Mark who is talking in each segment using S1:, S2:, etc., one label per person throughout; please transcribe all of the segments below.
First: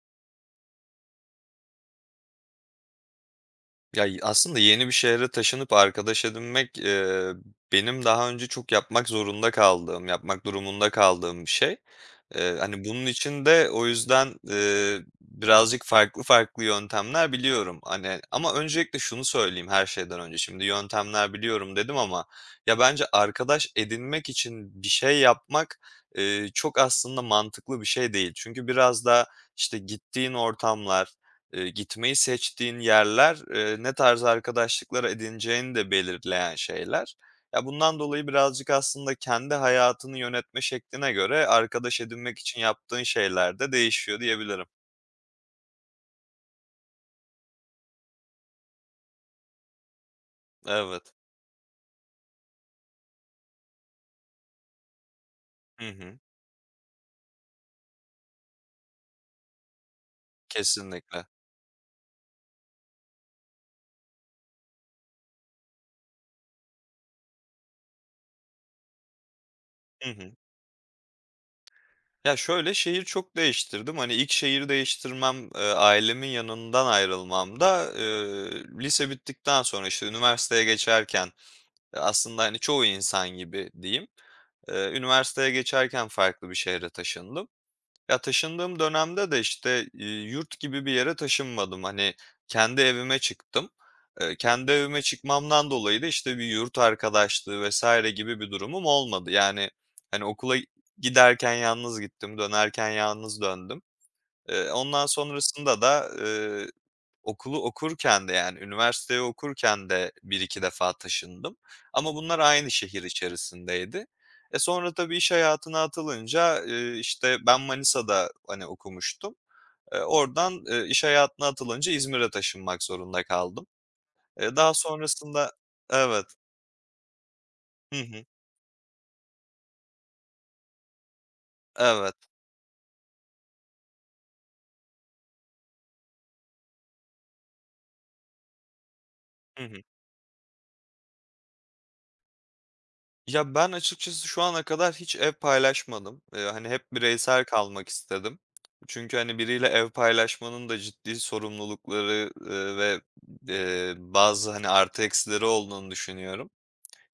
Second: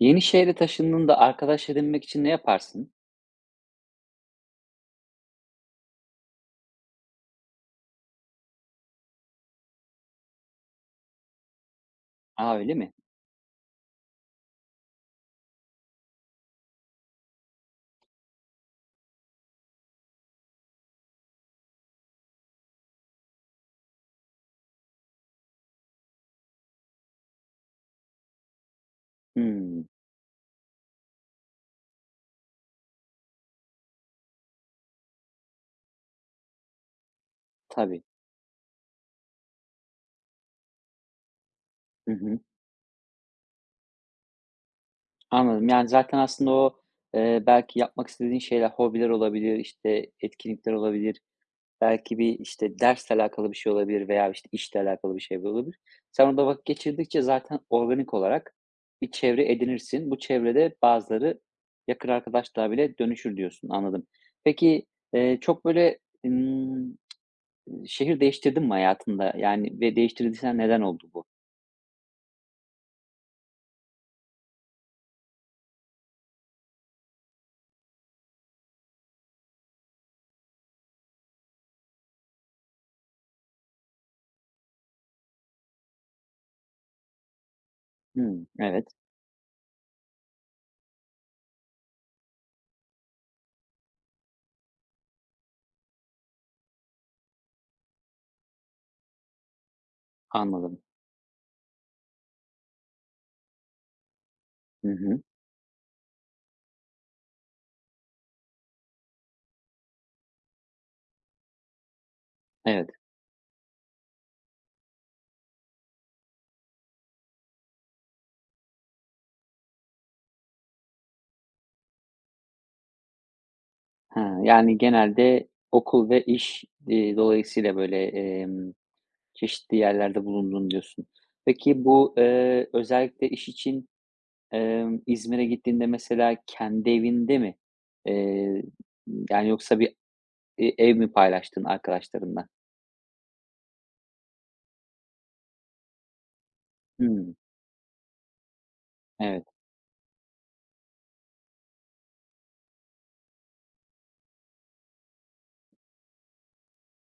S1: Yeni şehre taşındığında arkadaş edinmek için ne yaparsın?
S2: Ya, aslında yeni bir şehre taşınıp arkadaş edinmek, benim daha önce çok yapmak zorunda kaldığım, yapmak durumunda kaldığım bir şey. Eee,
S1: A, öyle
S2: hani,
S1: mi?
S2: bunun için de o yüzden, birazcık farklı farklı yöntemler biliyorum. Hani, ama öncelikle şunu söyleyeyim, her şeyden önce şimdi yöntemler biliyorum dedim ama ya, bence arkadaş edinmek için bir şey yapmak çok aslında mantıklı bir şey değil. Çünkü biraz da, işte,
S1: Hımm.
S2: gittiğin ortamlar, gitmeyi seçtiğin yerler, ne tarz arkadaşlıklar edineceğini de belirleyen şeyler. Ya, bundan
S1: Tabii.
S2: dolayı birazcık aslında kendi hayatını yönetme şekline göre arkadaş
S1: Hı
S2: edinmek
S1: hı.
S2: için yaptığın şeyler de değişiyor diyebilirim.
S1: Anladım. Yani, zaten aslında o, belki yapmak istediğin şeyler, hobiler olabilir, işte, etkinlikler
S2: Evet.
S1: olabilir. Belki bir, işte, dersle alakalı bir şey olabilir veya, işte, işle alakalı bir şey olabilir.
S2: Hı hı.
S1: Sen orada vakit geçirdikçe zaten organik olarak bir çevre edinirsin. Bu çevrede
S2: Kesinlikle.
S1: bazıları yakın arkadaşlığa bile dönüşür diyorsun. Anladım. Peki, çok böyle, ımm, şehir değiştirdin mi hayatında? Yani ve
S2: Hı hı.
S1: değiştirdiysen neden oldu bu?
S2: Ya, şöyle, şehir çok değiştirdim. Hani, ilk şehir değiştirmem, ailemin yanından ayrılmamda, lise bittikten sonra, işte, üniversiteye geçerken, aslında, hani, çoğu insan gibi diyeyim, üniversiteye geçerken farklı bir şehre taşındım. Ya,
S1: Hımm,
S2: taşındığım
S1: evet,
S2: dönemde de, işte, yurt gibi bir yere taşınmadım. Hani, kendi evime çıktım. Kendi evime çıkmamdan dolayı da, işte, bir yurt arkadaşlığı vesaire gibi bir durumum olmadı. Yani, hani, okula
S1: anladım.
S2: giderken yalnız gittim, dönerken yalnız döndüm. Eee,
S1: Hı
S2: ondan
S1: hı.
S2: sonrasında da okulu okurken de, yani, üniversiteyi okurken de bir iki defa taşındım ama bunlar aynı
S1: Evet.
S2: şehir içerisindeydi. Sonra tabii iş hayatına atılınca, işte, ben Manisa'da, hani, okumuştum. Oradan, iş hayatına atılınca İzmir'e taşınmak zorunda kaldım.
S1: Ha,
S2: Daha
S1: yani genelde
S2: sonrasında...
S1: okul ve
S2: Evet.
S1: iş, dolayısıyla
S2: Hı
S1: böyle,
S2: hı.
S1: çeşitli yerlerde bulundun diyorsun. Peki bu,
S2: Evet.
S1: özellikle iş için, İzmir'e gittiğinde mesela kendi evinde mi? Eee, Yani
S2: Hı
S1: yoksa
S2: hı.
S1: bir, ev mi paylaştın arkadaşlarınla?
S2: Ya, ben açıkçası şu ana kadar hiç ev paylaşmadım. Hani, hep
S1: Hımm,
S2: bireysel kalmak istedim. Çünkü, hani,
S1: evet,
S2: biriyle ev paylaşmanın da ciddi sorumlulukları, ve, bazı, hani, artı eksileri olduğunu düşünüyorum.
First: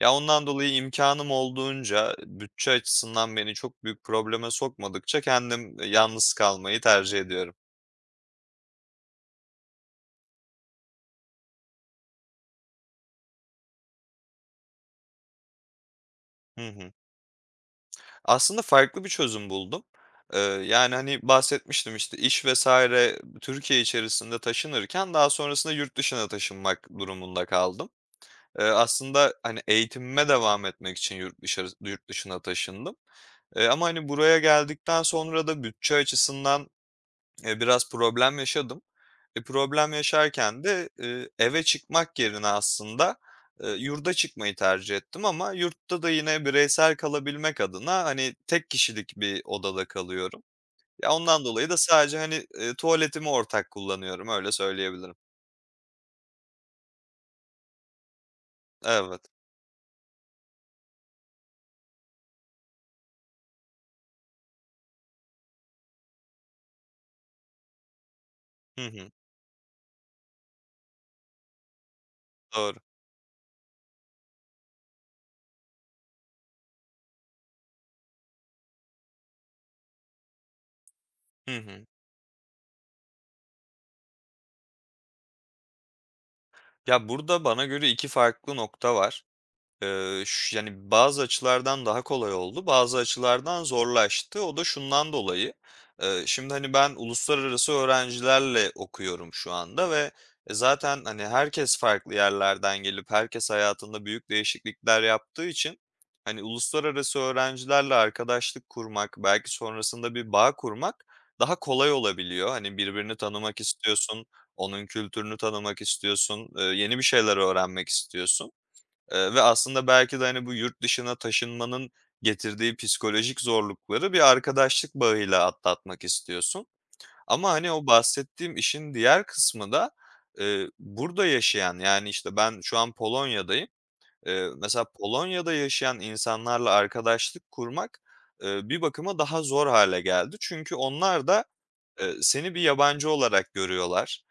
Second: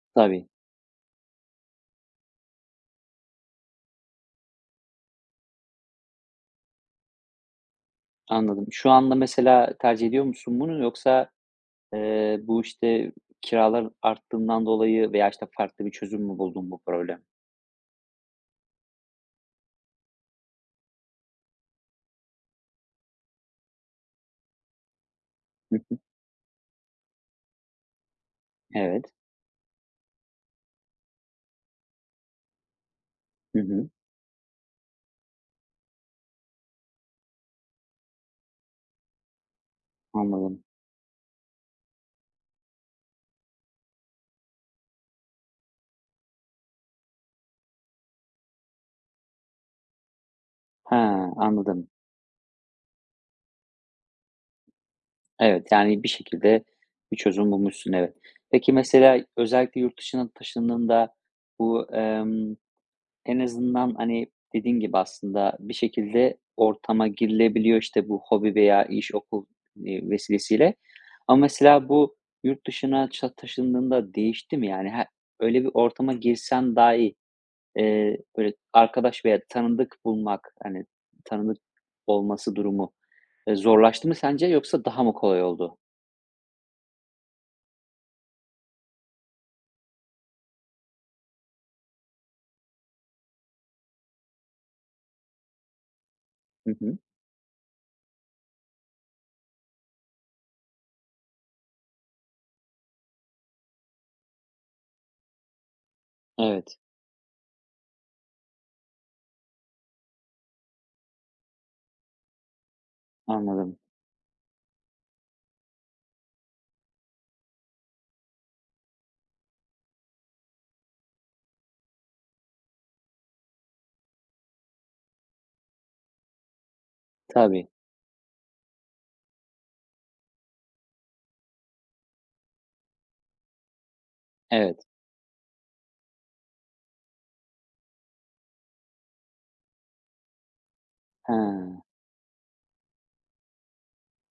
S2: Ya, ondan
S1: tabii,
S2: dolayı imkanım olduğunca bütçe açısından beni çok büyük probleme sokmadıkça kendim yalnız kalmayı tercih ediyorum.
S1: anladım. Şu anda mesela tercih ediyor musun bunu yoksa bu, işte, kiralar arttığından dolayı veya, işte, farklı bir çözüm mü
S2: Hı
S1: buldun bu
S2: hı.
S1: problem?
S2: Aslında farklı bir çözüm buldum. Yani, hani, bahsetmiştim, işte, iş vesaire Türkiye içerisinde taşınırken daha sonrasında
S1: Hı
S2: yurt
S1: hı.
S2: dışına taşınmak durumunda kaldım. Eee,
S1: Evet.
S2: aslında, hani, eğitimime devam etmek için yurt dışına taşındım.
S1: Hı
S2: Ama,
S1: hı.
S2: hani, buraya geldikten sonra da bütçe açısından biraz problem yaşadım. Problem yaşarken
S1: Anladım.
S2: de, eve çıkmak yerine aslında yurda çıkmayı tercih ettim ama yurtta da yine bireysel kalabilmek adına, hani, tek kişilik bir odada kalıyorum. Ya,
S1: Ha,
S2: ondan dolayı da
S1: anladım.
S2: sadece, hani, tuvaletimi ortak kullanıyorum, öyle söyleyebilirim.
S1: Evet, yani, bir şekilde bir çözüm bulmuşsun, evet. Peki,
S2: Evet.
S1: mesela özellikle yurt dışına taşındığında bu, en azından, hani, dediğin gibi aslında bir şekilde ortama girilebiliyor, işte, bu hobi veya
S2: Hı hı.
S1: iş, okul, vesilesiyle. Ama mesela bu yurt
S2: Doğru.
S1: dışına taşındığında değişti mi? Yani he öyle bir ortama girsen dahi, böyle arkadaş veya tanıdık bulmak, hani,
S2: Hı
S1: tanıdık
S2: hı.
S1: olması durumu, zorlaştı mı sence yoksa daha mı kolay oldu?
S2: Ya, burada bana göre 2 farklı nokta var. Ş yani, bazı açılardan daha kolay oldu, bazı açılardan zorlaştı. O da şundan dolayı, şimdi, hani,
S1: Hı
S2: ben
S1: hı.
S2: uluslararası öğrencilerle okuyorum şu anda ve zaten, hani, herkes farklı yerlerden gelip herkes hayatında büyük değişiklikler yaptığı için, hani,
S1: Evet,
S2: uluslararası öğrencilerle arkadaşlık kurmak, belki sonrasında bir bağ kurmak daha kolay olabiliyor. Hani, birbirini tanımak
S1: anladım.
S2: istiyorsun, onun kültürünü tanımak istiyorsun, yeni bir şeyler öğrenmek istiyorsun. Ve aslında belki de, hani, bu yurt dışına taşınmanın getirdiği psikolojik zorlukları bir arkadaşlık bağıyla atlatmak istiyorsun. Ama,
S1: Tabii,
S2: hani, o bahsettiğim işin diğer kısmı da, burada yaşayan, yani, işte, ben şu an Polonya'dayım. Eee,
S1: evet.
S2: mesela Polonya'da yaşayan insanlarla arkadaşlık kurmak, bir bakıma daha zor hale geldi. Çünkü onlar
S1: He,
S2: da seni bir yabancı olarak görüyorlar.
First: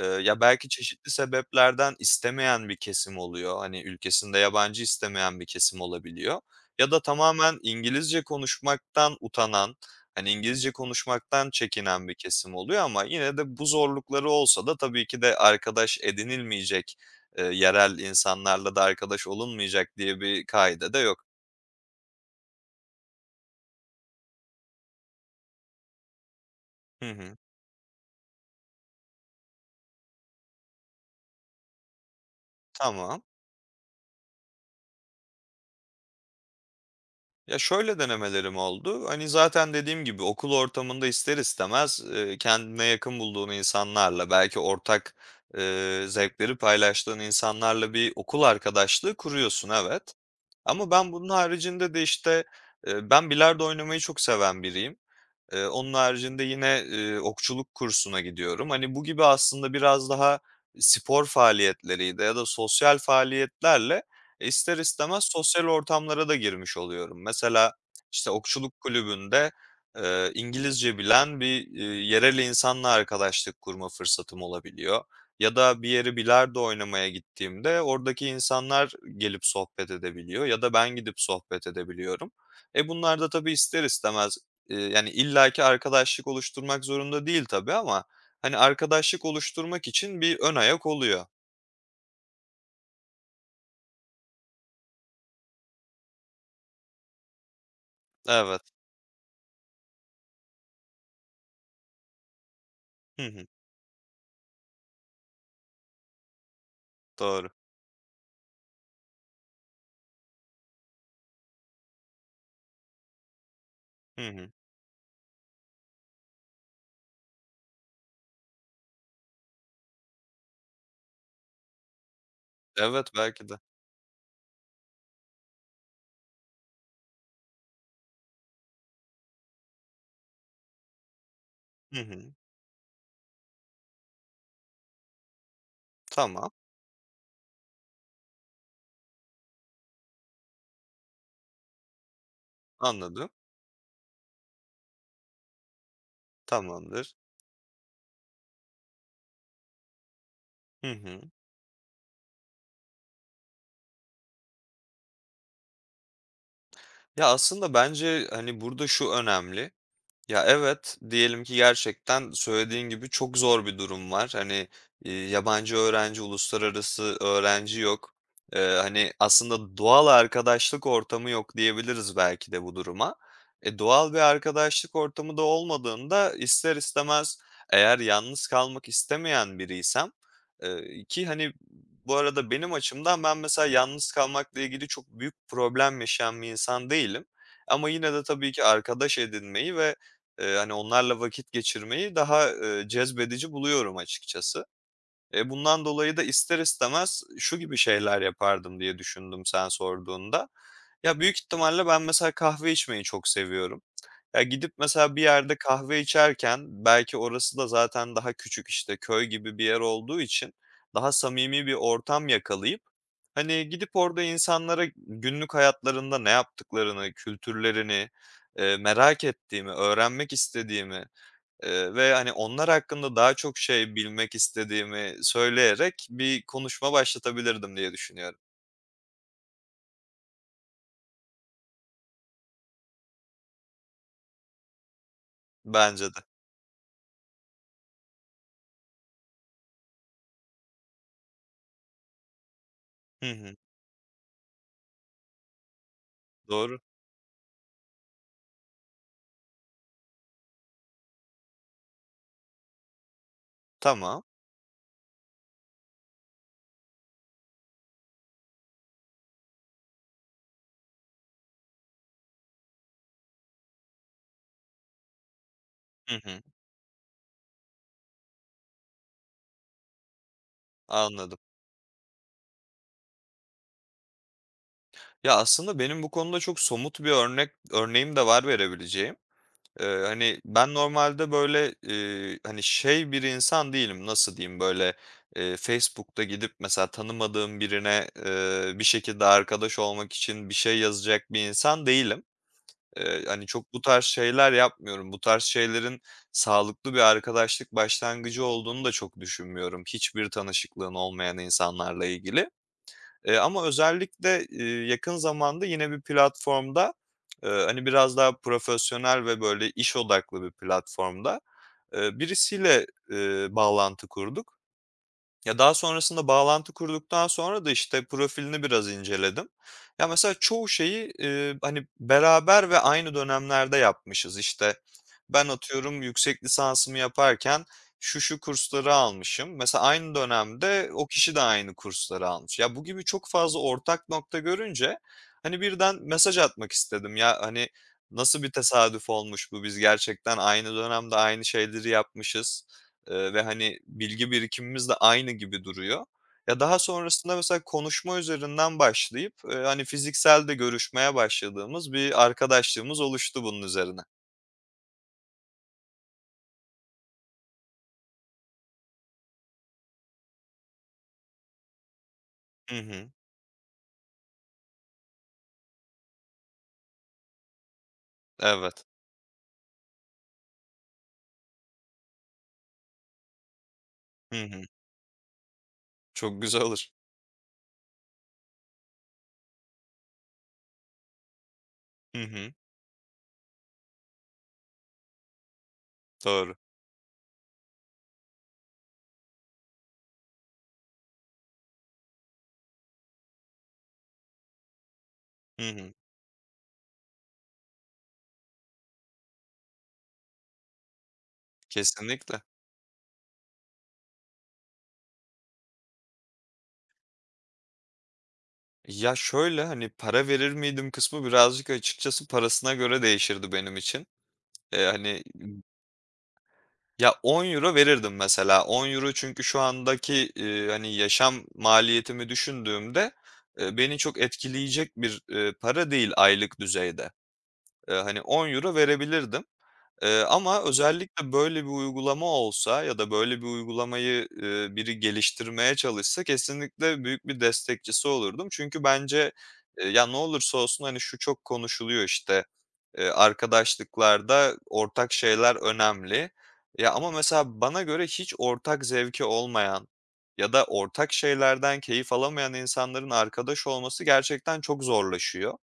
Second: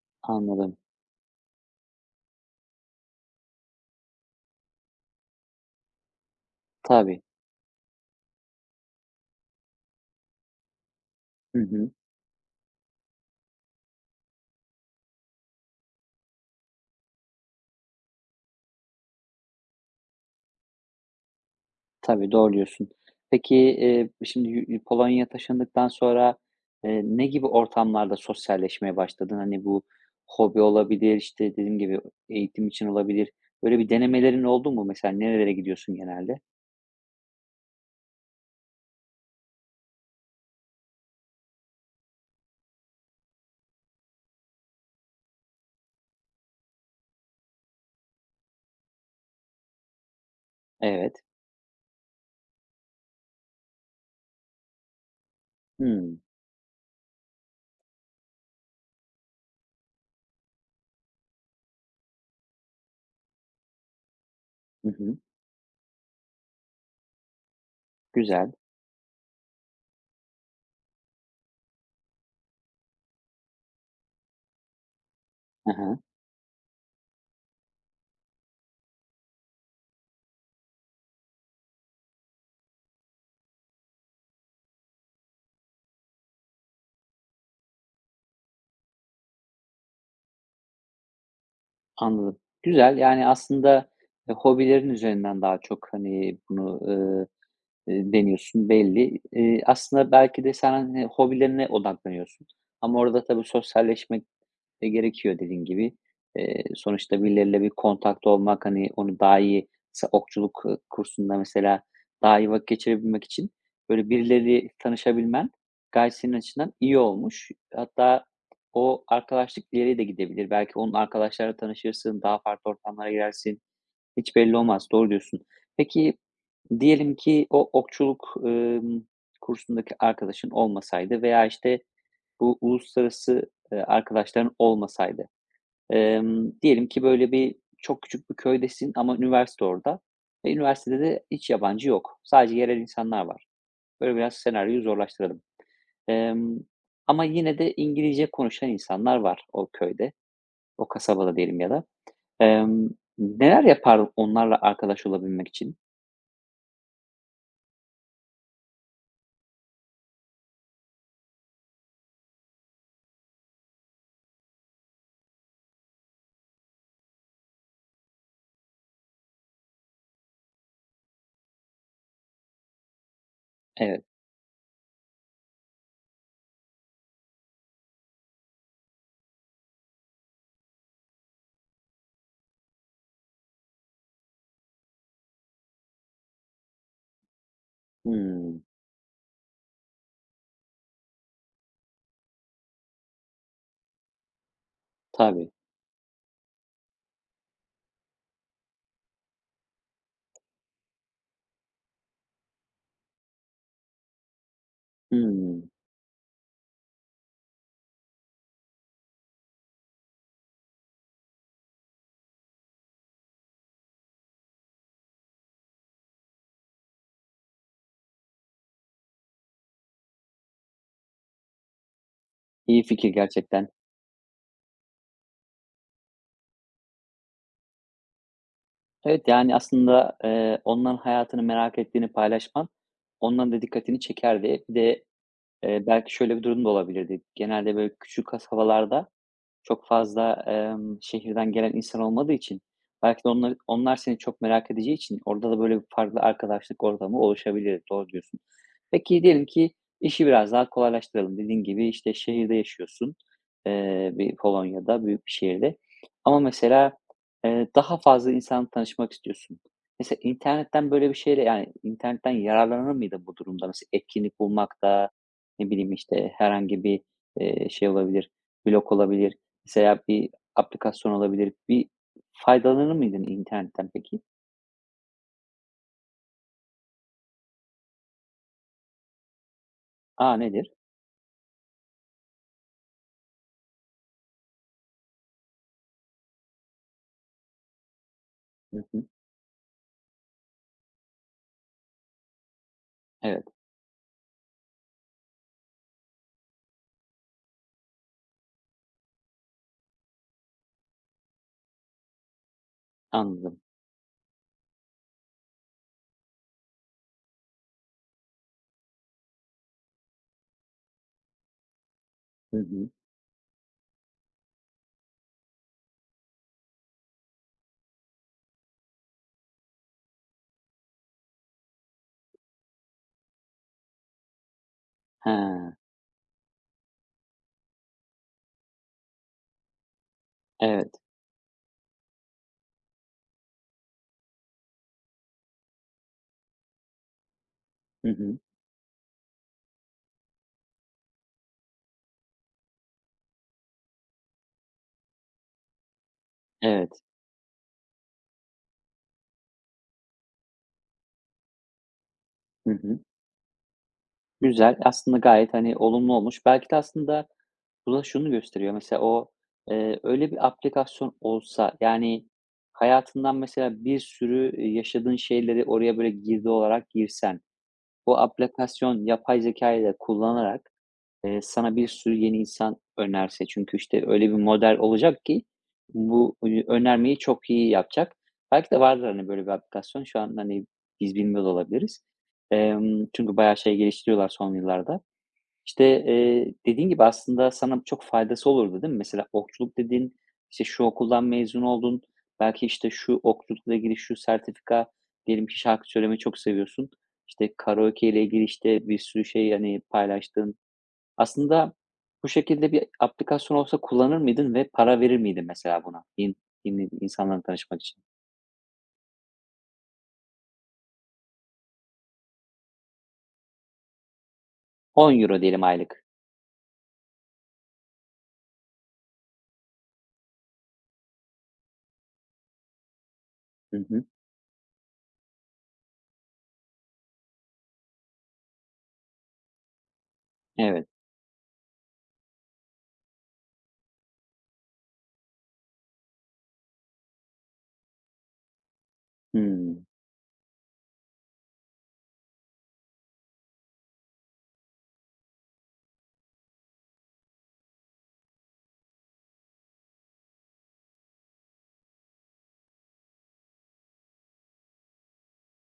S2: Ya, belki
S1: anladım.
S2: çeşitli sebeplerden istemeyen bir kesim oluyor. Hani, ülkesinde yabancı istemeyen bir kesim olabiliyor ya da
S1: Tabii.
S2: tamamen İngilizce konuşmaktan utanan, hani, İngilizce konuşmaktan
S1: Hı hı.
S2: çekinen bir kesim oluyor ama yine de bu zorlukları olsa da tabii ki de arkadaş edinilmeyecek, yerel insanlarla da arkadaş olunmayacak diye bir kaide de yok.
S1: Tabii, doğru diyorsun. Peki, şimdi Polonya'ya taşındıktan sonra,
S2: Hı
S1: ne
S2: hı.
S1: gibi ortamlarda sosyalleşmeye başladın? Hani, bu hobi olabilir, işte, dediğim gibi eğitim için
S2: Tamam.
S1: olabilir. Böyle bir denemelerin oldu mu? Mesela nerelere gidiyorsun genelde?
S2: Ya, şöyle denemelerim oldu. Hani, zaten dediğim gibi okul ortamında ister istemez, kendine yakın bulduğun insanlarla, belki ortak, zevkleri paylaştığın insanlarla bir okul arkadaşlığı kuruyorsun, evet. Ama ben
S1: Evet.
S2: bunun haricinde de, işte, ben bilardo oynamayı çok seven biriyim. Onun
S1: Hımm.
S2: haricinde yine, okçuluk kursuna gidiyorum. Hani, bu gibi aslında biraz daha spor faaliyetleriyle ya da sosyal faaliyetlerle ister
S1: Hı hı.
S2: istemez sosyal ortamlara da girmiş oluyorum. Mesela, işte,
S1: Güzel.
S2: okçuluk kulübünde, İngilizce bilen bir, yerel insanla arkadaşlık kurma fırsatım olabiliyor ya da bir
S1: Aha.
S2: yere bilardo oynamaya gittiğimde oradaki insanlar gelip sohbet edebiliyor ya da ben gidip sohbet edebiliyorum. Bunlar da tabii ister istemez yani illaki arkadaşlık oluşturmak zorunda değil tabii ama, hani, arkadaşlık oluşturmak için bir ön ayak oluyor.
S1: Anladım. Güzel, yani, aslında, hobilerin üzerinden daha çok, hani, bunu,
S2: Evet.
S1: deniyorsun belli. Aslında belki de sen, hani, hobilerine odaklanıyorsun ama orada
S2: Hı
S1: tabii
S2: hı.
S1: sosyalleşmek de gerekiyor dediğin gibi. Sonuçta
S2: Doğru.
S1: birileriyle bir kontakta olmak, hani, onu daha iyi mesela okçuluk, kursunda mesela daha iyi vakit geçirebilmek için böyle
S2: Hı hı.
S1: birileri tanışabilmen gayet senin açından iyi olmuş. Hatta o arkadaşlık ileriye de gidebilir. Belki onun arkadaşlarıyla tanışırsın, daha farklı
S2: Evet,
S1: ortamlara
S2: belki de.
S1: girersin. Hiç belli olmaz. Doğru diyorsun. Peki, diyelim ki o okçuluk, kursundaki arkadaşın olmasaydı veya, işte,
S2: Hı hı.
S1: bu uluslararası, arkadaşların olmasaydı.
S2: Tamam,
S1: Diyelim ki böyle bir çok küçük bir köydesin ama üniversite orada ve üniversitede de hiç yabancı yok. Sadece yerel insanlar
S2: anladım.
S1: var. Böyle biraz senaryoyu zorlaştıralım. Emm,
S2: Tamamdır.
S1: Ama yine de İngilizce konuşan insanlar var o köyde. O
S2: Hı hı.
S1: kasabada diyelim ya da. Emm, Neler yapardın onlarla arkadaş olabilmek için?
S2: Ya, aslında bence, hani, burada şu önemli. Ya, evet, diyelim ki gerçekten söylediğin gibi çok zor bir durum var. Hani, yabancı öğrenci, uluslararası öğrenci yok. Hani, aslında doğal arkadaşlık ortamı yok diyebiliriz belki de bu duruma. E,
S1: Evet.
S2: doğal bir arkadaşlık ortamı da olmadığında ister istemez eğer yalnız kalmak istemeyen biriysem, ki, hani, bu arada benim açımdan ben mesela yalnız kalmakla ilgili çok büyük problem yaşayan bir insan değilim. Ama yine de tabii
S1: Hımm.
S2: ki arkadaş edinmeyi ve hani, onlarla vakit geçirmeyi daha cezbedici buluyorum açıkçası. Eee,
S1: Tabii.
S2: bundan dolayı da ister istemez şu gibi şeyler yapardım diye düşündüm sen sorduğunda. Ya, büyük ihtimalle ben mesela kahve içmeyi çok seviyorum. Ya, gidip mesela bir yerde
S1: Hımm.
S2: kahve içerken belki orası da zaten daha küçük, işte, köy gibi bir yer olduğu için daha samimi bir ortam yakalayıp, hani, gidip orada insanlara günlük hayatlarında ne yaptıklarını, kültürlerini, merak ettiğimi, öğrenmek istediğimi, ve, hani, onlar
S1: İyi fikir
S2: hakkında daha çok
S1: gerçekten.
S2: şey bilmek istediğimi söyleyerek bir konuşma başlatabilirdim diye düşünüyorum.
S1: Evet, yani, aslında, onların hayatını merak ettiğini paylaşman onların da dikkatini çekerdi. Bir de, belki
S2: Bence de.
S1: şöyle bir durum da olabilirdi. Genelde böyle küçük kasabalarda çok fazla, şehirden gelen insan olmadığı için belki de
S2: Hı
S1: onlar
S2: hı.
S1: onlar seni çok merak edeceği için orada da böyle bir farklı
S2: Doğru.
S1: arkadaşlık ortamı oluşabilir. Doğru diyorsun. Peki diyelim ki işi biraz daha kolaylaştıralım. Dediğin gibi, işte, şehirde yaşıyorsun,
S2: Tamam.
S1: bir Polonya'da büyük bir şehirde ama mesela, daha fazla insanla tanışmak istiyorsun. Mesela internetten böyle bir şeyle, yani, internetten yararlanır mıydın bu durumda? Mesela etkinlik bulmakta, ne bileyim,
S2: Hı
S1: işte,
S2: hı.
S1: herhangi bir, şey olabilir, blog olabilir. Mesela bir aplikasyon
S2: Anladım.
S1: olabilir. Bir faydalanır mıydın internetten peki?
S2: Ya, aslında benim bu konuda çok somut bir örneğim de var verebileceğim. Eee,
S1: A!
S2: hani,
S1: Nedir?
S2: ben normalde, böyle, hani, şey bir insan değilim, nasıl diyeyim, böyle, Facebook'ta gidip mesela tanımadığım birine, bir
S1: Hı hı.
S2: şekilde arkadaş olmak için bir şey yazacak bir insan değilim. Eee,
S1: Evet,
S2: hani, çok bu tarz şeyler yapmıyorum. Bu tarz şeylerin sağlıklı bir arkadaşlık başlangıcı olduğunu da çok düşünmüyorum, hiçbir tanışıklığın olmayan insanlarla ilgili. Eee,
S1: anladım.
S2: ama özellikle, yakın zamanda yine bir platformda, hani, biraz daha profesyonel ve böyle iş odaklı bir platformda,
S1: Hı
S2: birisiyle,
S1: hı.
S2: bağlantı kurduk. Ya, daha sonrasında bağlantı kurduktan sonra da, işte, profilini biraz inceledim. Ya, mesela çoğu şeyi, hani, beraber ve aynı dönemlerde yapmışız. İşte, ben
S1: He,
S2: atıyorum yüksek lisansımı yaparken şu kursları almışım. Mesela aynı dönemde
S1: evet.
S2: o kişi de aynı kursları almış. Ya, bu gibi çok fazla ortak nokta görünce, hani, birden mesaj atmak istedim. Ya, hani,
S1: Hı hı.
S2: nasıl bir tesadüf olmuş bu, biz gerçekten aynı dönemde aynı şeyleri yapmışız. Ve, hani, bilgi birikimimiz de aynı gibi duruyor. Ya, daha
S1: Evet.
S2: sonrasında mesela konuşma üzerinden başlayıp, hani, fiziksel de görüşmeye başladığımız bir
S1: Hı hı.
S2: arkadaşlığımız oluştu bunun üzerine.
S1: Güzel. Aslında gayet, hani, olumlu olmuş. Belki de aslında bu da şunu gösteriyor. Mesela o, öyle bir aplikasyon olsa, yani,
S2: Hı hı.
S1: hayatından mesela bir sürü, yaşadığın şeyleri oraya böyle girdi olarak girsen, bu
S2: Evet.
S1: aplikasyon yapay zekâyı da kullanarak sana bir sürü yeni insan önerse çünkü, işte, öyle bir
S2: Hı hı.
S1: model olacak ki bu,
S2: Çok güzel olur.
S1: önermeyi çok iyi yapacak. Belki de vardır, hani, böyle bir aplikasyon. Şu an, hani, biz bilmiyor da olabiliriz.
S2: Hı hı.
S1: Çünkü bayağı şey geliştiriyorlar son yıllarda. İşte,
S2: Doğru.
S1: dediğin gibi aslında sana çok faydası olurdu, değil mi? Mesela okçuluk dedin, işte, şu okuldan mezun oldun. Belki, işte, şu okçulukla ilgili şu sertifika, diyelim ki
S2: Hı
S1: şarkı
S2: hı.
S1: söylemeyi çok seviyorsun. İşte, karaoke ile ilgili, işte, bir sürü şey, hani, paylaştın. Aslında bu
S2: Kesinlikle.
S1: şekilde bir aplikasyon olsa kullanır mıydın ve para verir miydin mesela buna? İn in insanlarla tanışmak için?
S2: Ya, şöyle, hani, para verir miydim kısmı birazcık açıkçası parasına göre değişirdi benim için. Eee,
S1: on
S2: hani
S1: euro diyelim aylık.
S2: Ya, 10 euro verirdim mesela. 10 euro çünkü şu andaki, hani, yaşam maliyetimi düşündüğümde,
S1: Hı
S2: beni
S1: hı.
S2: çok etkileyecek bir, para değil aylık düzeyde. Hani, 10 euro verebilirdim. Ama
S1: Evet.
S2: özellikle böyle bir uygulama olsa ya da böyle bir uygulamayı, biri geliştirmeye çalışsa kesinlikle büyük bir destekçisi olurdum. Çünkü bence,
S1: Hımm.
S2: ya, ne olursa olsun, hani, şu çok konuşuluyor, işte, arkadaşlıklarda ortak şeyler önemli. Ya, ama mesela bana göre hiç ortak zevki olmayan ya da ortak şeylerden keyif alamayan insanların arkadaş olması gerçekten çok zorlaşıyor.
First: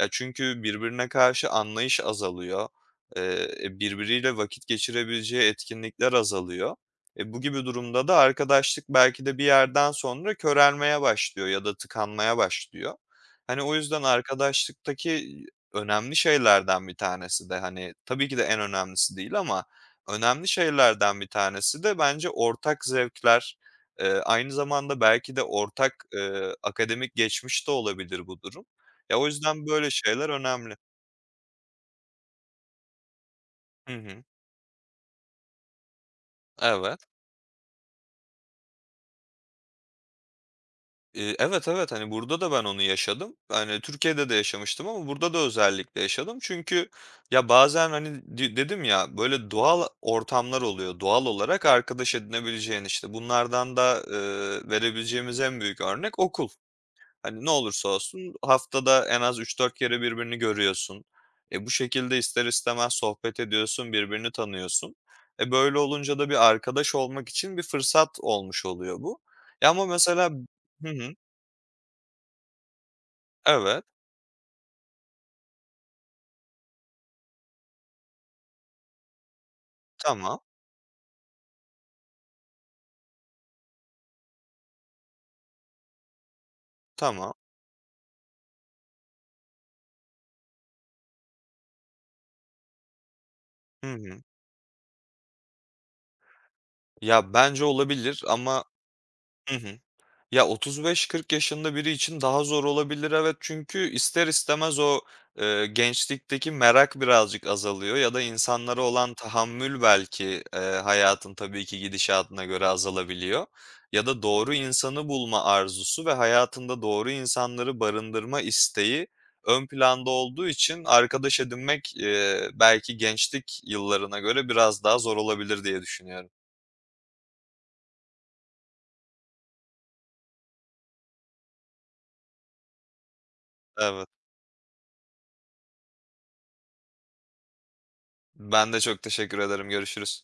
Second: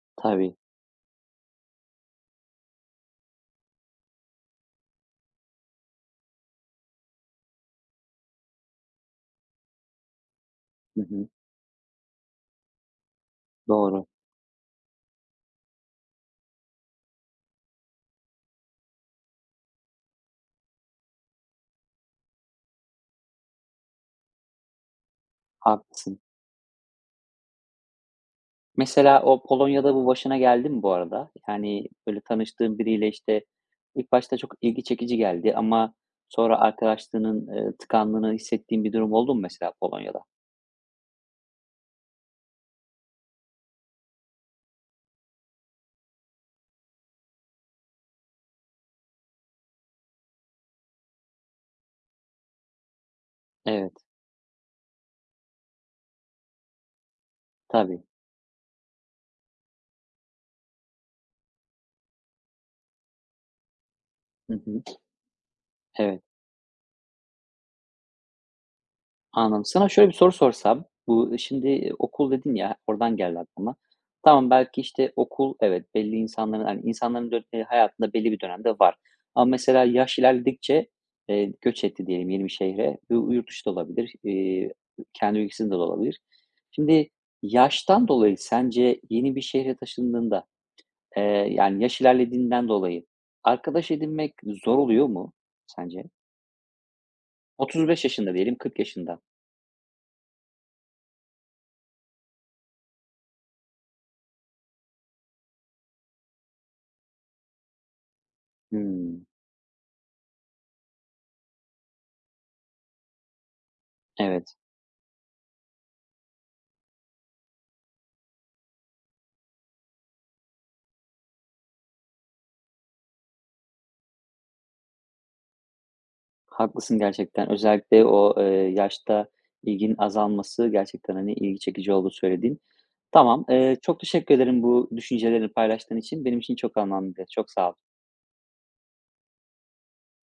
S2: Ya,
S1: Tabii.
S2: çünkü birbirine karşı anlayış azalıyor. Birbiriyle vakit geçirebileceği etkinlikler azalıyor. Bu gibi durumda da arkadaşlık belki de bir yerden sonra körelmeye
S1: Hı hı.
S2: başlıyor ya da tıkanmaya başlıyor. Hani, o yüzden
S1: Doğru.
S2: arkadaşlıktaki önemli şeylerden bir tanesi de, hani, tabii ki de en önemlisi değil ama önemli şeylerden bir tanesi de bence ortak zevkler. Aynı zamanda belki de ortak,
S1: Haklısın.
S2: akademik geçmiş de olabilir bu durum. Ya,
S1: Mesela
S2: o
S1: o
S2: yüzden böyle
S1: Polonya'da bu
S2: şeyler
S1: başına geldi
S2: önemli.
S1: mi bu arada? Yani, böyle, tanıştığın biriyle, işte,
S2: Hı
S1: ilk
S2: hı.
S1: başta çok ilgi çekici geldi ama sonra
S2: Evet.
S1: arkadaşlığının, tıkandığını hissettiğin bir durum oldu mu mesela Polonya'da?
S2: Evet, evet, hani, burada da ben onu yaşadım. Hani, Türkiye'de de yaşamıştım ama burada da özellikle yaşadım. Çünkü ya, bazen, hani, dedim ya, böyle doğal ortamlar oluyor. Doğal olarak arkadaş edinebileceğin, işte, bunlardan
S1: Evet.
S2: da verebileceğimiz en büyük örnek okul. Hani, ne olursa
S1: Tabii.
S2: olsun haftada en az üç dört kere birbirini görüyorsun. Bu şekilde ister istemez sohbet ediyorsun, birbirini
S1: Hı hı.
S2: tanıyorsun. Böyle olunca
S1: Evet.
S2: da bir arkadaş olmak için bir fırsat olmuş oluyor bu.
S1: Anladım.
S2: Ya, ama
S1: Sana şöyle bir
S2: mesela...
S1: soru sorsam,
S2: Hı hı.
S1: bu şimdi, okul dedin ya, oradan geldi aklıma.
S2: Evet.
S1: Tamam, belki, işte, okul evet, belli insanların, hani, insanların dö hayatında belli bir dönemde var. Ama mesela yaş
S2: Tamam,
S1: ilerledikçe, göç etti diyelim yeni bir şehre. Bu yurt dışı da olabilir, kendi ülkesinde de olabilir. Şimdi
S2: tamam.
S1: yaştan dolayı sence yeni bir şehre taşındığında, eee, yani, yaş ilerlediğinden dolayı arkadaş
S2: Hı hı.
S1: edinmek zor oluyor mu sence?
S2: Ya, bence
S1: 35
S2: olabilir
S1: yaşında diyelim,
S2: ama...
S1: 40 yaşında.
S2: Hı hı. Ya, 35-40 yaşında biri için daha zor olabilir, evet. Çünkü ister istemez o, gençlikteki merak birazcık azalıyor ya da insanlara olan
S1: Hımm.
S2: tahammül belki, hayatın tabii ki gidişatına göre azalabiliyor ya da doğru
S1: Evet.
S2: insanı bulma arzusu ve hayatında doğru insanları barındırma isteği ön planda olduğu için arkadaş edinmek, belki gençlik yıllarına göre biraz daha zor olabilir diye düşünüyorum.
S1: Haklısın gerçekten. Özellikle o, yaşta ilginin azalması gerçekten, hani, ilgi çekici oldu söylediğin. Tamam, çok
S2: Evet.
S1: teşekkür ederim bu düşüncelerini paylaştığın için. Benim için çok anlamlıydı. Çok sağ ol.
S2: Ben de çok teşekkür ederim. Görüşürüz.